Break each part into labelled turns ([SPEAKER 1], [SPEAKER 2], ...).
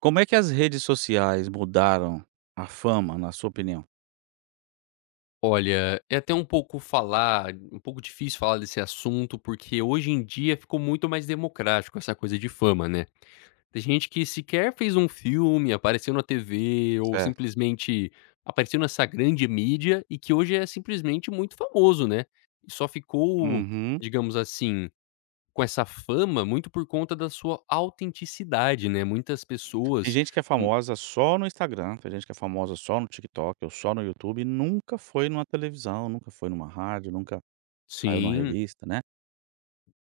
[SPEAKER 1] Como é que as redes sociais mudaram a fama, na sua opinião?
[SPEAKER 2] Olha, é até um pouco difícil falar desse assunto, porque hoje em dia ficou muito mais democrático essa coisa de fama, né. Tem gente que sequer fez um filme, apareceu na TV ou
[SPEAKER 1] Certo.
[SPEAKER 2] simplesmente apareceu nessa grande mídia e que hoje é simplesmente muito famoso, né. E só ficou,
[SPEAKER 1] Uhum.
[SPEAKER 2] digamos assim, com essa fama muito por conta da sua autenticidade, né. Muitas
[SPEAKER 1] Tem
[SPEAKER 2] pessoas
[SPEAKER 1] gente que é
[SPEAKER 2] com
[SPEAKER 1] famosa só no Instagram, tem gente que é famosa só no TikTok ou só no YouTube e nunca foi numa televisão, nunca foi numa rádio, nunca saiu numa
[SPEAKER 2] Sim.
[SPEAKER 1] revista, né.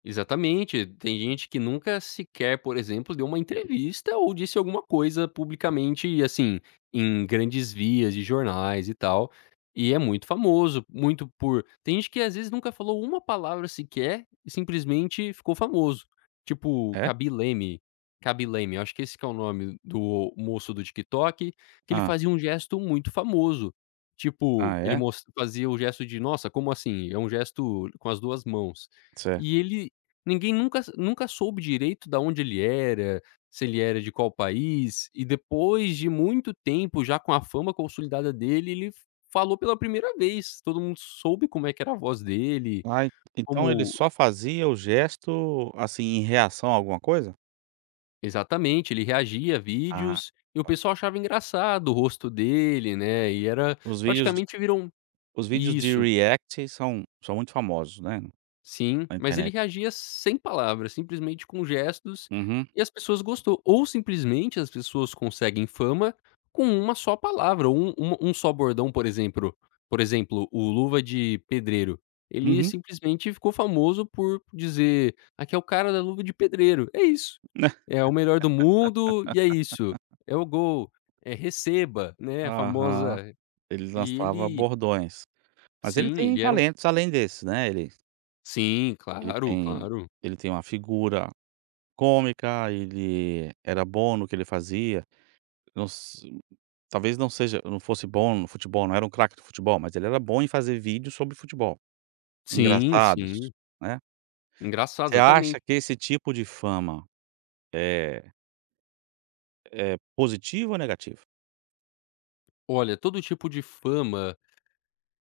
[SPEAKER 2] Exatamente. Tem gente que nunca sequer, por exemplo, deu uma entrevista ou disse alguma coisa publicamente, assim, em grandes vias de jornais e tal. E é muito famoso, muito por. Tem gente que às vezes nunca falou uma palavra sequer e simplesmente ficou famoso. Tipo,
[SPEAKER 1] É?
[SPEAKER 2] Kaby Leme. Kaby Leme, eu acho que esse que é o nome do moço do TikTok, que ele
[SPEAKER 1] Ah,
[SPEAKER 2] fazia um gesto muito famoso. Tipo,
[SPEAKER 1] Ah,
[SPEAKER 2] ele
[SPEAKER 1] é?
[SPEAKER 2] fazia o gesto de, nossa, como assim? É um gesto com as duas mãos.
[SPEAKER 1] Certo.
[SPEAKER 2] E ele Ninguém nunca soube direito de onde ele era, se ele era de qual país, e depois de muito tempo, já com a fama consolidada dele, ele falou pela primeira vez, todo mundo soube como é que era a voz dele.
[SPEAKER 1] Ah, en então ele
[SPEAKER 2] Como
[SPEAKER 1] só fazia o gesto, assim, em reação a alguma coisa?
[SPEAKER 2] Exatamente, ele reagia a
[SPEAKER 1] Ah,
[SPEAKER 2] vídeos, e o
[SPEAKER 1] tá.
[SPEAKER 2] pessoal achava engraçado o rosto dele, né, e era
[SPEAKER 1] Os vídeos de
[SPEAKER 2] praticamente virou um
[SPEAKER 1] os vídeos de
[SPEAKER 2] isso.
[SPEAKER 1] react são muito famosos, né,
[SPEAKER 2] Sim,
[SPEAKER 1] na
[SPEAKER 2] mas ele
[SPEAKER 1] internet.
[SPEAKER 2] reagia sem palavras, simplesmente com gestos,
[SPEAKER 1] Uhum.
[SPEAKER 2] e as pessoas gostou. Ou simplesmente as pessoas conseguem fama com uma só palavra, ou um uma um só bordão, por exemplo, o Luva de Pedreiro, ele
[SPEAKER 1] Uhum.
[SPEAKER 2] simplesmente ficou famoso por dizer: "Aqui é o cara da luva de pedreiro", é isso. É o melhor do mundo e é isso, é o gol, é receba, né, a
[SPEAKER 1] Aham.
[SPEAKER 2] famosa.
[SPEAKER 1] Ele
[SPEAKER 2] E
[SPEAKER 1] lançava
[SPEAKER 2] ele
[SPEAKER 1] bordões. Mas ele
[SPEAKER 2] Sim,
[SPEAKER 1] tem
[SPEAKER 2] ele era um
[SPEAKER 1] talentos além desses, né, ele
[SPEAKER 2] sim,
[SPEAKER 1] ele
[SPEAKER 2] claro,
[SPEAKER 1] tem
[SPEAKER 2] claro.
[SPEAKER 1] ele tem uma figura cômica, ele era bom no que ele fazia, não se talvez não fosse bom no futebol, não era um craque do futebol, mas ele era bom em fazer vídeos sobre futebol,
[SPEAKER 2] Sim, sim.
[SPEAKER 1] engraçados, né.
[SPEAKER 2] Engraçado,
[SPEAKER 1] Você
[SPEAKER 2] exatamente.
[SPEAKER 1] acha que esse tipo de fama é é positivo ou negativo?
[SPEAKER 2] Olha, todo tipo de fama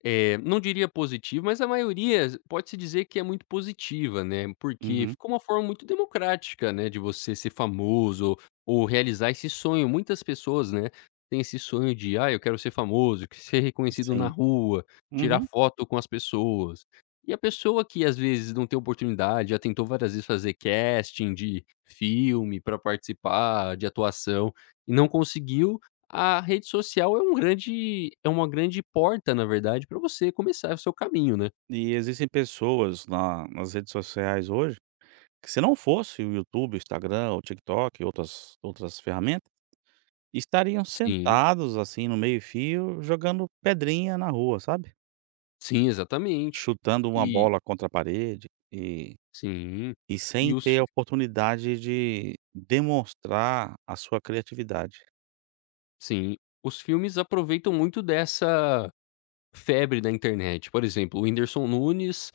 [SPEAKER 2] Eh, não diria positivo, mas a maioria pode-se dizer que é muito positiva, né, porque
[SPEAKER 1] Uhum,
[SPEAKER 2] ficou uma forma muito democrática, né, de você ser famoso ou realizar esse sonho. Muitas pessoas, né, têm esse sonho de: "Ah, eu quero ser famoso, que ser reconhecido na
[SPEAKER 1] sim.
[SPEAKER 2] rua, tirar
[SPEAKER 1] Uhum.
[SPEAKER 2] foto com as pessoas". E a pessoa que às vezes não tem oportunidade, já tentou várias vezes fazer casting de filme para participar, de atuação, e não conseguiu. A rede social é um grande é uma grande porta, na verdade, para você começar o seu caminho, né.
[SPEAKER 1] E existem pessoas na nas redes sociais hoje que se não fosse o YouTube, o Instagram, o TikTok e outras ferramentas, estariam
[SPEAKER 2] Sim,
[SPEAKER 1] sentados, assim, no meio-fio, jogando pedrinha na rua, sabe,
[SPEAKER 2] sim, exatamente.
[SPEAKER 1] chutando uma
[SPEAKER 2] E
[SPEAKER 1] bola contra a parede
[SPEAKER 2] sim,
[SPEAKER 1] e
[SPEAKER 2] e
[SPEAKER 1] sem
[SPEAKER 2] os
[SPEAKER 1] ter a
[SPEAKER 2] fi
[SPEAKER 1] oportunidade de demonstrar a sua criatividade.
[SPEAKER 2] sim, os filmes aproveitam muito dessa febre da internet. Por exemplo, o Whindersson Nunes,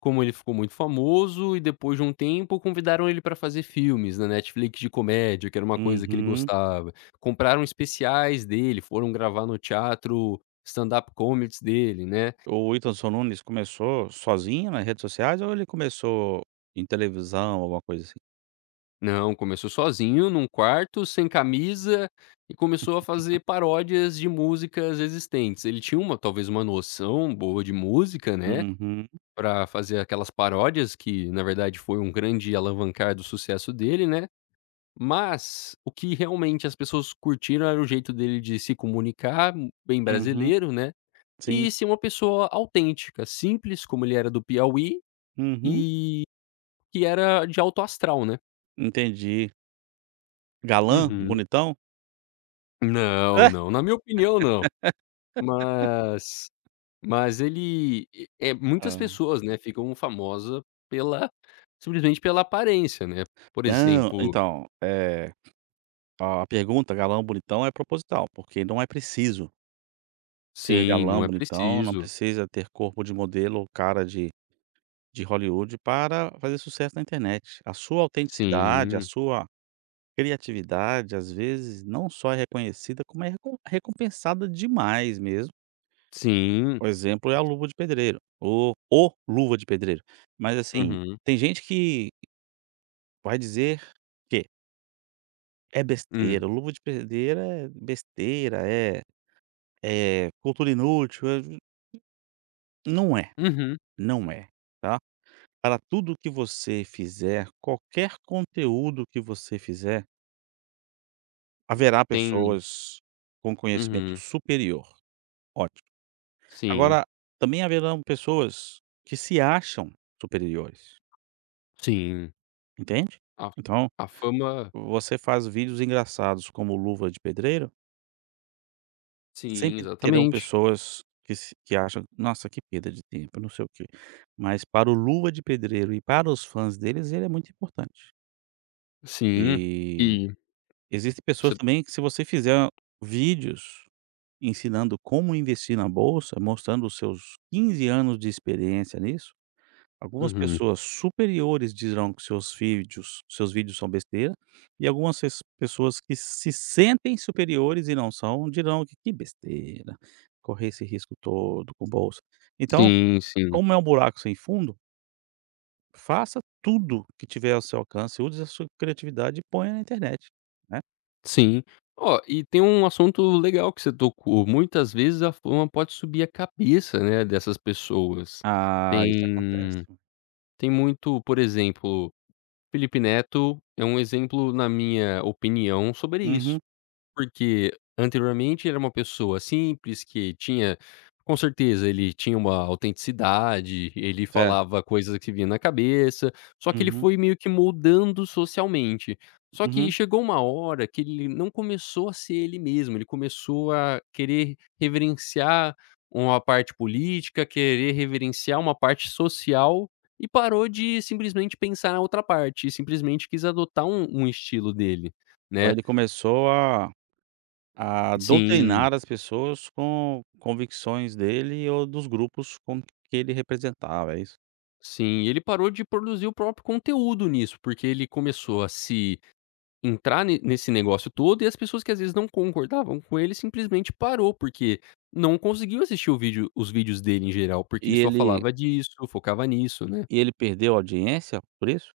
[SPEAKER 2] como ele ficou muito famoso e depois de um tempo convidaram ele para fazer filmes na Netflix de comédia, que era uma coisa que ele
[SPEAKER 1] Uhum.
[SPEAKER 2] gostava. Compraram especiais dele, foram gravar no teatro stand-up comedies dele, né.
[SPEAKER 1] O Whindersson Nunes começou sozinho nas redes sociais ou ele começou em televisão, alguma coisa assim?
[SPEAKER 2] Não, começou sozinho num quarto, sem camisa, e começou a fazer paródias de músicas existentes. Ele tinha uma talvez uma noção boa de música, né,
[SPEAKER 1] Uhum,
[SPEAKER 2] pra fazer aquelas paródias que, na verdade, foi um grande alavancar do sucesso dele, né. Mas o que realmente as pessoas curtiram era o jeito dele de se comunicar, bem
[SPEAKER 1] uhum,
[SPEAKER 2] brasileiro, né,
[SPEAKER 1] sim,
[SPEAKER 2] e ser uma pessoa autêntica, simples, como ele era do Piauí,
[SPEAKER 1] uhum,
[SPEAKER 2] e que era de alto astral, né.
[SPEAKER 1] entendi. Galã,
[SPEAKER 2] Uhum.
[SPEAKER 1] bonitão?
[SPEAKER 2] Não, não, na minha opinião não. Mas
[SPEAKER 1] Hã.
[SPEAKER 2] muitas pessoas, né, ficam famosa pela simplesmente pela aparência, né. Por
[SPEAKER 1] Não,
[SPEAKER 2] exemplo
[SPEAKER 1] então, a pergunta galã bonitão é proposital, porque não é preciso ser
[SPEAKER 2] Sim, não
[SPEAKER 1] galã
[SPEAKER 2] é
[SPEAKER 1] bonitão, não
[SPEAKER 2] preciso.
[SPEAKER 1] precisa ter corpo de modelo ou cara de Hollywood para fazer sucesso na internet. A sua autenticidade, a
[SPEAKER 2] Sim,
[SPEAKER 1] sua criatividade, às vezes, não só é reconhecida, como é recompensada demais mesmo.
[SPEAKER 2] sim.
[SPEAKER 1] O exemplo é a Luva de Pedreiro, o Luva de Pedreiro. Mas, assim,
[SPEAKER 2] Uhum.
[SPEAKER 1] tem gente que vai dizer que é
[SPEAKER 2] Hum.
[SPEAKER 1] besteira, o Luva de Pedreiro é besteira, é é cultura inútil, é não é,
[SPEAKER 2] Uhum.
[SPEAKER 1] não é, tá. Para tudo que você fizer, qualquer conteúdo que você fizer, haverá
[SPEAKER 2] Tem
[SPEAKER 1] pessoas com conhecimento
[SPEAKER 2] Uhum.
[SPEAKER 1] superior, ótimo.
[SPEAKER 2] Sim,
[SPEAKER 1] Agora, também haverão pessoas que se acham superiores,
[SPEAKER 2] sim.
[SPEAKER 1] entende?
[SPEAKER 2] A
[SPEAKER 1] Então,
[SPEAKER 2] a fama
[SPEAKER 1] você faz vídeos engraçados como Luva de Pedreiro.
[SPEAKER 2] Sim,
[SPEAKER 1] Sempre terão
[SPEAKER 2] exatamente.
[SPEAKER 1] pessoas que se que acham: "Nossa, que perda de tempo, não sei o quê". Mas para o Luva de Pedreiro e para os fãs deles, ele é muito importante.
[SPEAKER 2] Sim.
[SPEAKER 1] E
[SPEAKER 2] E
[SPEAKER 1] existem pessoas
[SPEAKER 2] você
[SPEAKER 1] também que se você fizer vídeos ensinando como investir na bolsa, mostrando os seus 15 anos de experiência nisso. Algumas
[SPEAKER 2] Uhum.
[SPEAKER 1] pessoas superiores dirão que seus vídeos são besteira, e algumas pessoas que se sentem superiores e não são, dirão que: "Que besteira, correr esse risco todo com bolsa". Então,
[SPEAKER 2] Sim, sim.
[SPEAKER 1] como é um buraco sem fundo, faça tudo que tiver ao seu alcance, use a sua criatividade e ponha na internet, né.
[SPEAKER 2] Sim. Ó, e tem um assunto legal que você tocou, muitas vezes a fama pode subir a cabeça, né, dessas pessoas.
[SPEAKER 1] Ah, isso acontece.
[SPEAKER 2] Tem tem muito, por exemplo, Felipe Neto é um exemplo, na minha opinião, sobre isso.
[SPEAKER 1] Uhum.
[SPEAKER 2] Porque anteriormente era uma pessoa simples que tinha com certeza ele tinha uma autenticidade, ele
[SPEAKER 1] Certo.
[SPEAKER 2] falava coisas que vinha na cabeça, só que ele
[SPEAKER 1] Uhum,
[SPEAKER 2] foi meio que moldando socialmente. Só que
[SPEAKER 1] uhum.
[SPEAKER 2] chegou uma hora que ele não começou a ser ele mesmo, ele começou a querer reverenciar uma parte política, querer reverenciar uma parte social e parou de simplesmente pensar na outra parte, e simplesmente quis adotar um estilo dele,
[SPEAKER 1] Então
[SPEAKER 2] né.
[SPEAKER 1] ele começou a
[SPEAKER 2] Sim.
[SPEAKER 1] doutrinar as pessoas com convicções dele ou dos grupos com que ele representava, é isso?
[SPEAKER 2] Sim, e ele parou de produzir o próprio conteúdo nisso, porque ele começou a se entrar ne nesse negócio todo e as pessoas que às vezes não concordavam com ele simplesmente parou, porque não conseguiu assistir o vídeo os vídeos dele em geral, porque ele
[SPEAKER 1] E
[SPEAKER 2] só
[SPEAKER 1] ele
[SPEAKER 2] falava disso, focava nisso, né.
[SPEAKER 1] e ele perdeu a audiência por isso?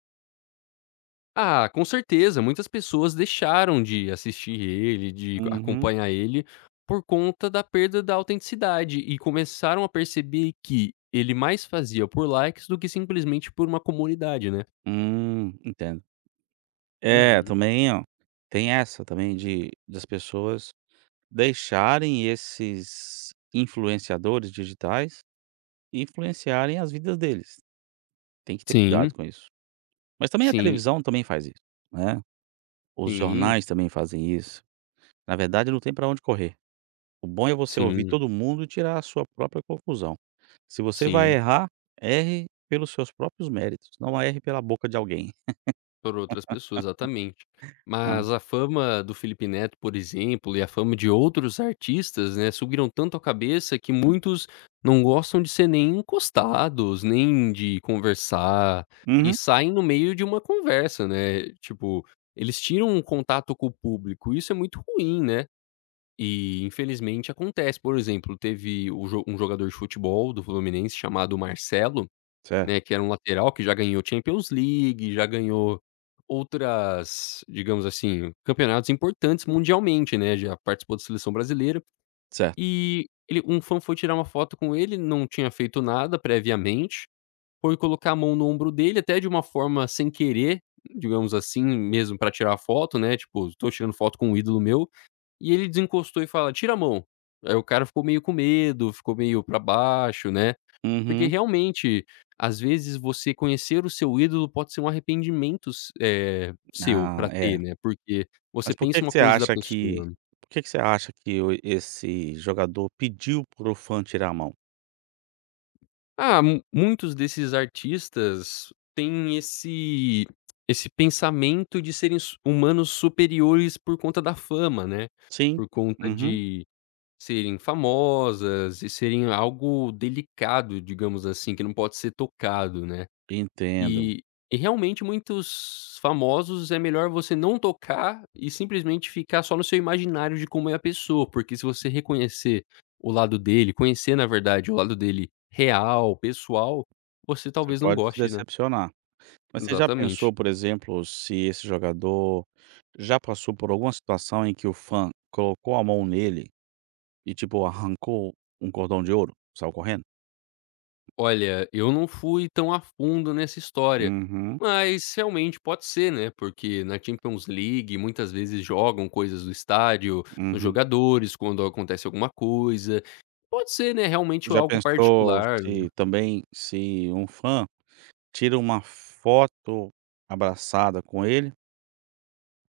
[SPEAKER 2] Ah, com certeza, muitas pessoas deixaram de assistir ele, de
[SPEAKER 1] Uhum.
[SPEAKER 2] acompanhar ele, por conta da perda da autenticidade e começaram a perceber que ele mais fazia por likes do que simplesmente por uma comunidade, né.
[SPEAKER 1] Entendo. É,
[SPEAKER 2] Uhum.
[SPEAKER 1] também ó, tem essa também de das pessoas deixarem esses influenciadores digitais influenciarem as vidas deles, tem que ter
[SPEAKER 2] Sim.
[SPEAKER 1] cuidado com isso. Mas também a
[SPEAKER 2] Sim,
[SPEAKER 1] televisão também faz isso, né, os
[SPEAKER 2] sim,
[SPEAKER 1] jornais também fazem isso, na verdade não tem pra onde correr. O bom é você ouvir
[SPEAKER 2] sim,
[SPEAKER 1] todo mundo e tirar a sua própria conclusão. Se você vai
[SPEAKER 2] sim,
[SPEAKER 1] errar, erre pelos seus próprios méritos, não erre pela boca de alguém.
[SPEAKER 2] por outras pessoas, exatamente.
[SPEAKER 1] Hã.
[SPEAKER 2] Mas a fama do Felipe Neto, por exemplo, e a fama de outros artistas, né, subiram tanto a cabeça que muitos não gostam de ser nem encostados, nem de conversar, e
[SPEAKER 1] Uhum.
[SPEAKER 2] saem no meio de uma conversa, né, tipo, eles tiram um contato com o público, isso é muito ruim, né, e infelizmente acontece. Por exemplo, teve o jo um jogador de futebol do Fluminense chamado Marcelo,
[SPEAKER 1] Certo,
[SPEAKER 2] né, que era um lateral que já ganhou Champions League, já ganhou outras, digamos assim, campeonatos importantes mundialmente, né, já participou da seleção brasileira.
[SPEAKER 1] certo.
[SPEAKER 2] E ele Um fã foi tirar uma foto com ele, não tinha feito nada previamente, foi colocar a mão no ombro dele, até de uma forma sem querer, digamos assim, mesmo pra tirar a foto, né, tipo: "Tô tirando foto com um ídolo meu", e ele desencostou e fala: "Tira a mão". Aí o cara ficou meio com medo, ficou meio pra baixo, né. Porque
[SPEAKER 1] Uhum.
[SPEAKER 2] realmente, às vezes você conhecer o seu ídolo pode ser um arrependimento seu
[SPEAKER 1] Ah,
[SPEAKER 2] pra
[SPEAKER 1] é.
[SPEAKER 2] ter, né, porque você
[SPEAKER 1] Mas por que
[SPEAKER 2] pensa
[SPEAKER 1] que
[SPEAKER 2] uma
[SPEAKER 1] você
[SPEAKER 2] coisa da
[SPEAKER 1] acha que
[SPEAKER 2] pessoa.
[SPEAKER 1] por que que você acha que o esse jogador pediu para o fã tirar a mão?
[SPEAKER 2] Ah, mu muitos desses artistas têm esse pensamento de serem su humanos superiores por conta da fama, né,
[SPEAKER 1] Sim.
[SPEAKER 2] por conta
[SPEAKER 1] Uhum.
[SPEAKER 2] de serem famosas e serem algo delicado, digamos assim, que não pode ser tocado, né.
[SPEAKER 1] Entendo.
[SPEAKER 2] E e realmente muitos famosos é melhor você não tocar e simplesmente ficar só no seu imaginário de como é a pessoa, porque se você reconhecer o lado dele, conhecer na verdade o lado dele real, pessoal, você
[SPEAKER 1] Você
[SPEAKER 2] talvez não
[SPEAKER 1] pode se
[SPEAKER 2] goste, né.
[SPEAKER 1] decepcionar. Mas você já
[SPEAKER 2] Exatamente.
[SPEAKER 1] pensou, por exemplo, se esse jogador já passou por alguma situação em que o fã colocou a mão nele e tipo, arrancou um cordão de ouro, saiu correndo?
[SPEAKER 2] Olha, eu não fui tão a fundo nessa história,
[SPEAKER 1] Uhum,
[SPEAKER 2] mas realmente pode ser, né, porque na Champions League muitas vezes jogam coisas do estádio, os
[SPEAKER 1] uhum.
[SPEAKER 2] jogadores, quando acontece alguma coisa. Pode ser, né, realmente
[SPEAKER 1] Já
[SPEAKER 2] algo
[SPEAKER 1] pensou
[SPEAKER 2] particular, né.
[SPEAKER 1] se também se um fã tira uma foto abraçada com ele,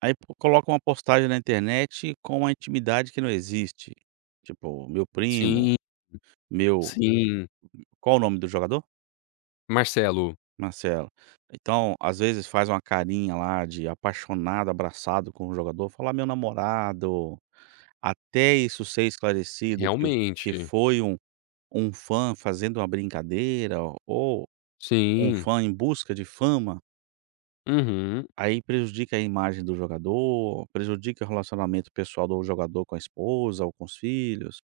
[SPEAKER 1] aí po coloca uma postagem na internet com uma intimidade que não existe, tipo, meu primo,
[SPEAKER 2] Sim,
[SPEAKER 1] meu
[SPEAKER 2] sim.
[SPEAKER 1] qual o nome do jogador?
[SPEAKER 2] Marcelo,
[SPEAKER 1] Marcelo. Então, às vezes faz uma carinha lá de apaixonado, abraçado com o jogador, fala: "Ah, meu namorado", até isso ser esclarecido que
[SPEAKER 2] realmente.
[SPEAKER 1] foi um um fã fazendo uma brincadeira ou um
[SPEAKER 2] Sim.
[SPEAKER 1] fã em busca de fama,
[SPEAKER 2] Uhum.
[SPEAKER 1] aí prejudica a imagem do jogador, prejudica o relacionamento pessoal do jogador com a esposa ou com os filhos.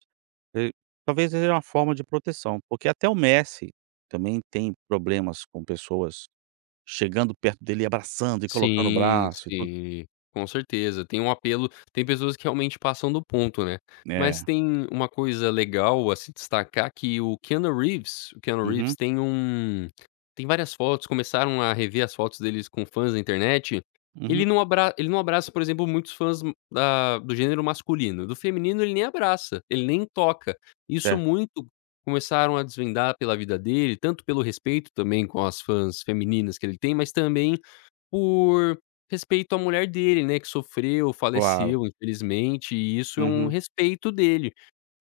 [SPEAKER 1] Eh, Talvez seja uma forma de proteção, porque até o Messi também tem problemas com pessoas chegando perto dele, abraçando e colocando o
[SPEAKER 2] Sim,
[SPEAKER 1] braço e tudo.
[SPEAKER 2] sim, com certeza. Tem um apelo Tem pessoas que realmente passam do ponto, né. Mas
[SPEAKER 1] É.
[SPEAKER 2] tem uma coisa legal a se destacar que o Keanu Reeves
[SPEAKER 1] Uhum,
[SPEAKER 2] tem várias fotos, começaram a rever as fotos deles com fãs da internet,
[SPEAKER 1] uhum.
[SPEAKER 2] ele não abraça, por exemplo, muitos fãs m- da do gênero masculino, do feminino ele nem abraça, ele nem toca. Isso
[SPEAKER 1] Certo,
[SPEAKER 2] muito Começaram a desvendar pela vida dele, tanto pelo respeito também com as fãs femininas que ele tem, mas também por respeito à mulher dele, né, que sofreu,
[SPEAKER 1] claro.
[SPEAKER 2] faleceu, infelizmente, e isso é um
[SPEAKER 1] Uhum.
[SPEAKER 2] respeito dele.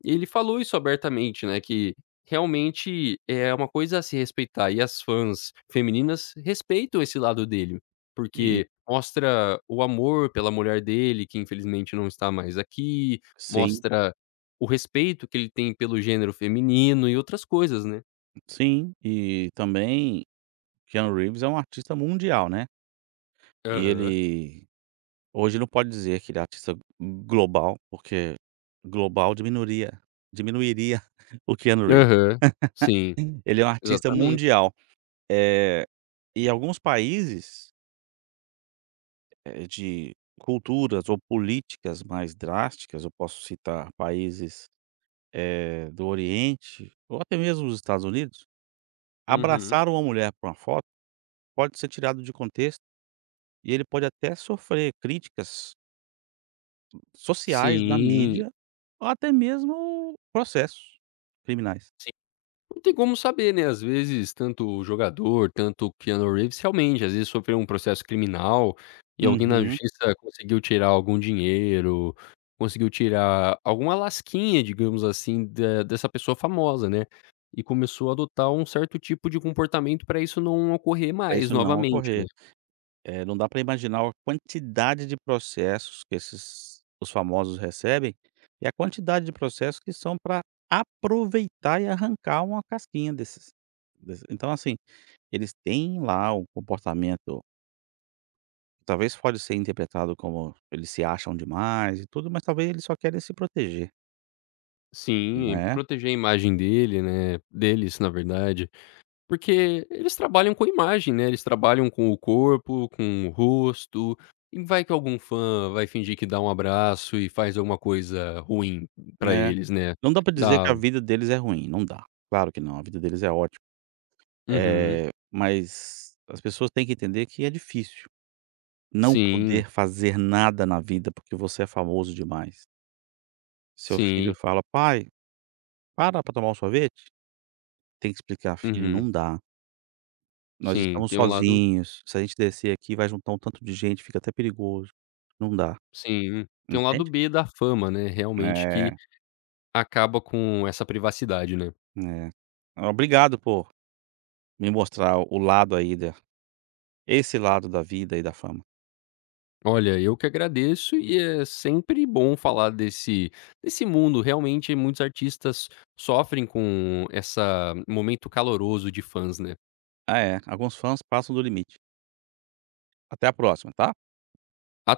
[SPEAKER 2] Ele falou isso abertamente, né, que realmente é uma coisa a se respeitar e as fãs femininas respeitam esse lado dele,
[SPEAKER 1] E
[SPEAKER 2] porque mostra o amor pela mulher dele, que infelizmente não está mais aqui,
[SPEAKER 1] sim,
[SPEAKER 2] mostra o respeito que ele tem pelo gênero feminino e outras coisas, né.
[SPEAKER 1] sim. E também Keanu Reeves é um artista mundial, né. E
[SPEAKER 2] Aham.
[SPEAKER 1] ele hoje não pode dizer que ele é artista global, porque global diminuiria o Keanu Reeves.
[SPEAKER 2] Aham. Sim,
[SPEAKER 1] Ele é um artista
[SPEAKER 2] exatamente.
[SPEAKER 1] mundial. Eh, e alguns países, de culturas ou políticas mais drásticas, eu posso citar países, do Oriente ou até mesmo os Estados Unidos,
[SPEAKER 2] Uhum.
[SPEAKER 1] abraçar uma mulher por uma foto pode ser tirado de contexto e ele pode até sofrer críticas sociais, da
[SPEAKER 2] Sim.
[SPEAKER 1] mídia, ou até mesmo processos criminais.
[SPEAKER 2] Sim. Não tem como saber, né, às vezes tanto o jogador, tanto o Keanu Reeves realmente, às vezes sofreu um processo criminal, e alguém na
[SPEAKER 1] Uhum.
[SPEAKER 2] justiça conseguiu tirar algum dinheiro, conseguiu tirar alguma lasquinha, digamos assim, da dessa pessoa famosa, né, e começou a adotar um certo tipo de comportamento para isso não ocorrer
[SPEAKER 1] Pra
[SPEAKER 2] mais
[SPEAKER 1] isso não
[SPEAKER 2] novamente, né.
[SPEAKER 1] ocorrer. Não dá para imaginar a quantidade de processos que esses os famosos recebem, e a quantidade de processos que são para aproveitar e arrancar uma casquinha desses então, assim, eles têm lá um comportamento talvez pode ser interpretado como eles se acham demais e tudo, mas talvez eles só querem se proteger,
[SPEAKER 2] Sim,
[SPEAKER 1] né.
[SPEAKER 2] proteger a imagem dele, né, deles na verdade. Porque eles trabalham com imagem, né, eles trabalham com o corpo, com o rosto, e vai que algum fã vai fingir que dá um abraço e faz alguma coisa ruim pra
[SPEAKER 1] É.
[SPEAKER 2] eles, né.
[SPEAKER 1] Não dá pra dizer
[SPEAKER 2] Dá
[SPEAKER 1] que a
[SPEAKER 2] um,
[SPEAKER 1] vida deles é ruim, não dá. Claro que não, a vida deles é ótima.
[SPEAKER 2] uhum.
[SPEAKER 1] Mas as pessoas têm que entender que é difícil não
[SPEAKER 2] Sim,
[SPEAKER 1] poder fazer nada na vida, porque você é famoso demais. Seu filho
[SPEAKER 2] sim.
[SPEAKER 1] fala: "Pai, para pra tomar um sorvete?" Tem que explicar: "Filho,
[SPEAKER 2] Uhum.
[SPEAKER 1] não dá. Nós
[SPEAKER 2] Sim,
[SPEAKER 1] estamos
[SPEAKER 2] tem um lado
[SPEAKER 1] sozinhos. Se a gente descer aqui, vai juntar um tanto de gente, fica até perigoso. Não dá",
[SPEAKER 2] sim. Tem um lado
[SPEAKER 1] entende?
[SPEAKER 2] B da fama, né, realmente que
[SPEAKER 1] É,
[SPEAKER 2] acaba com essa privacidade, né.
[SPEAKER 1] é. Obrigado por me mostrar o lado aí da esse lado da vida e da fama.
[SPEAKER 2] Olha, eu que agradeço e é sempre bom falar desse mundo. Realmente, muitos artistas sofrem com essa momento caloroso de fãs, né.
[SPEAKER 1] Ah é, alguns fãs passam do limite. Até a próxima, tá?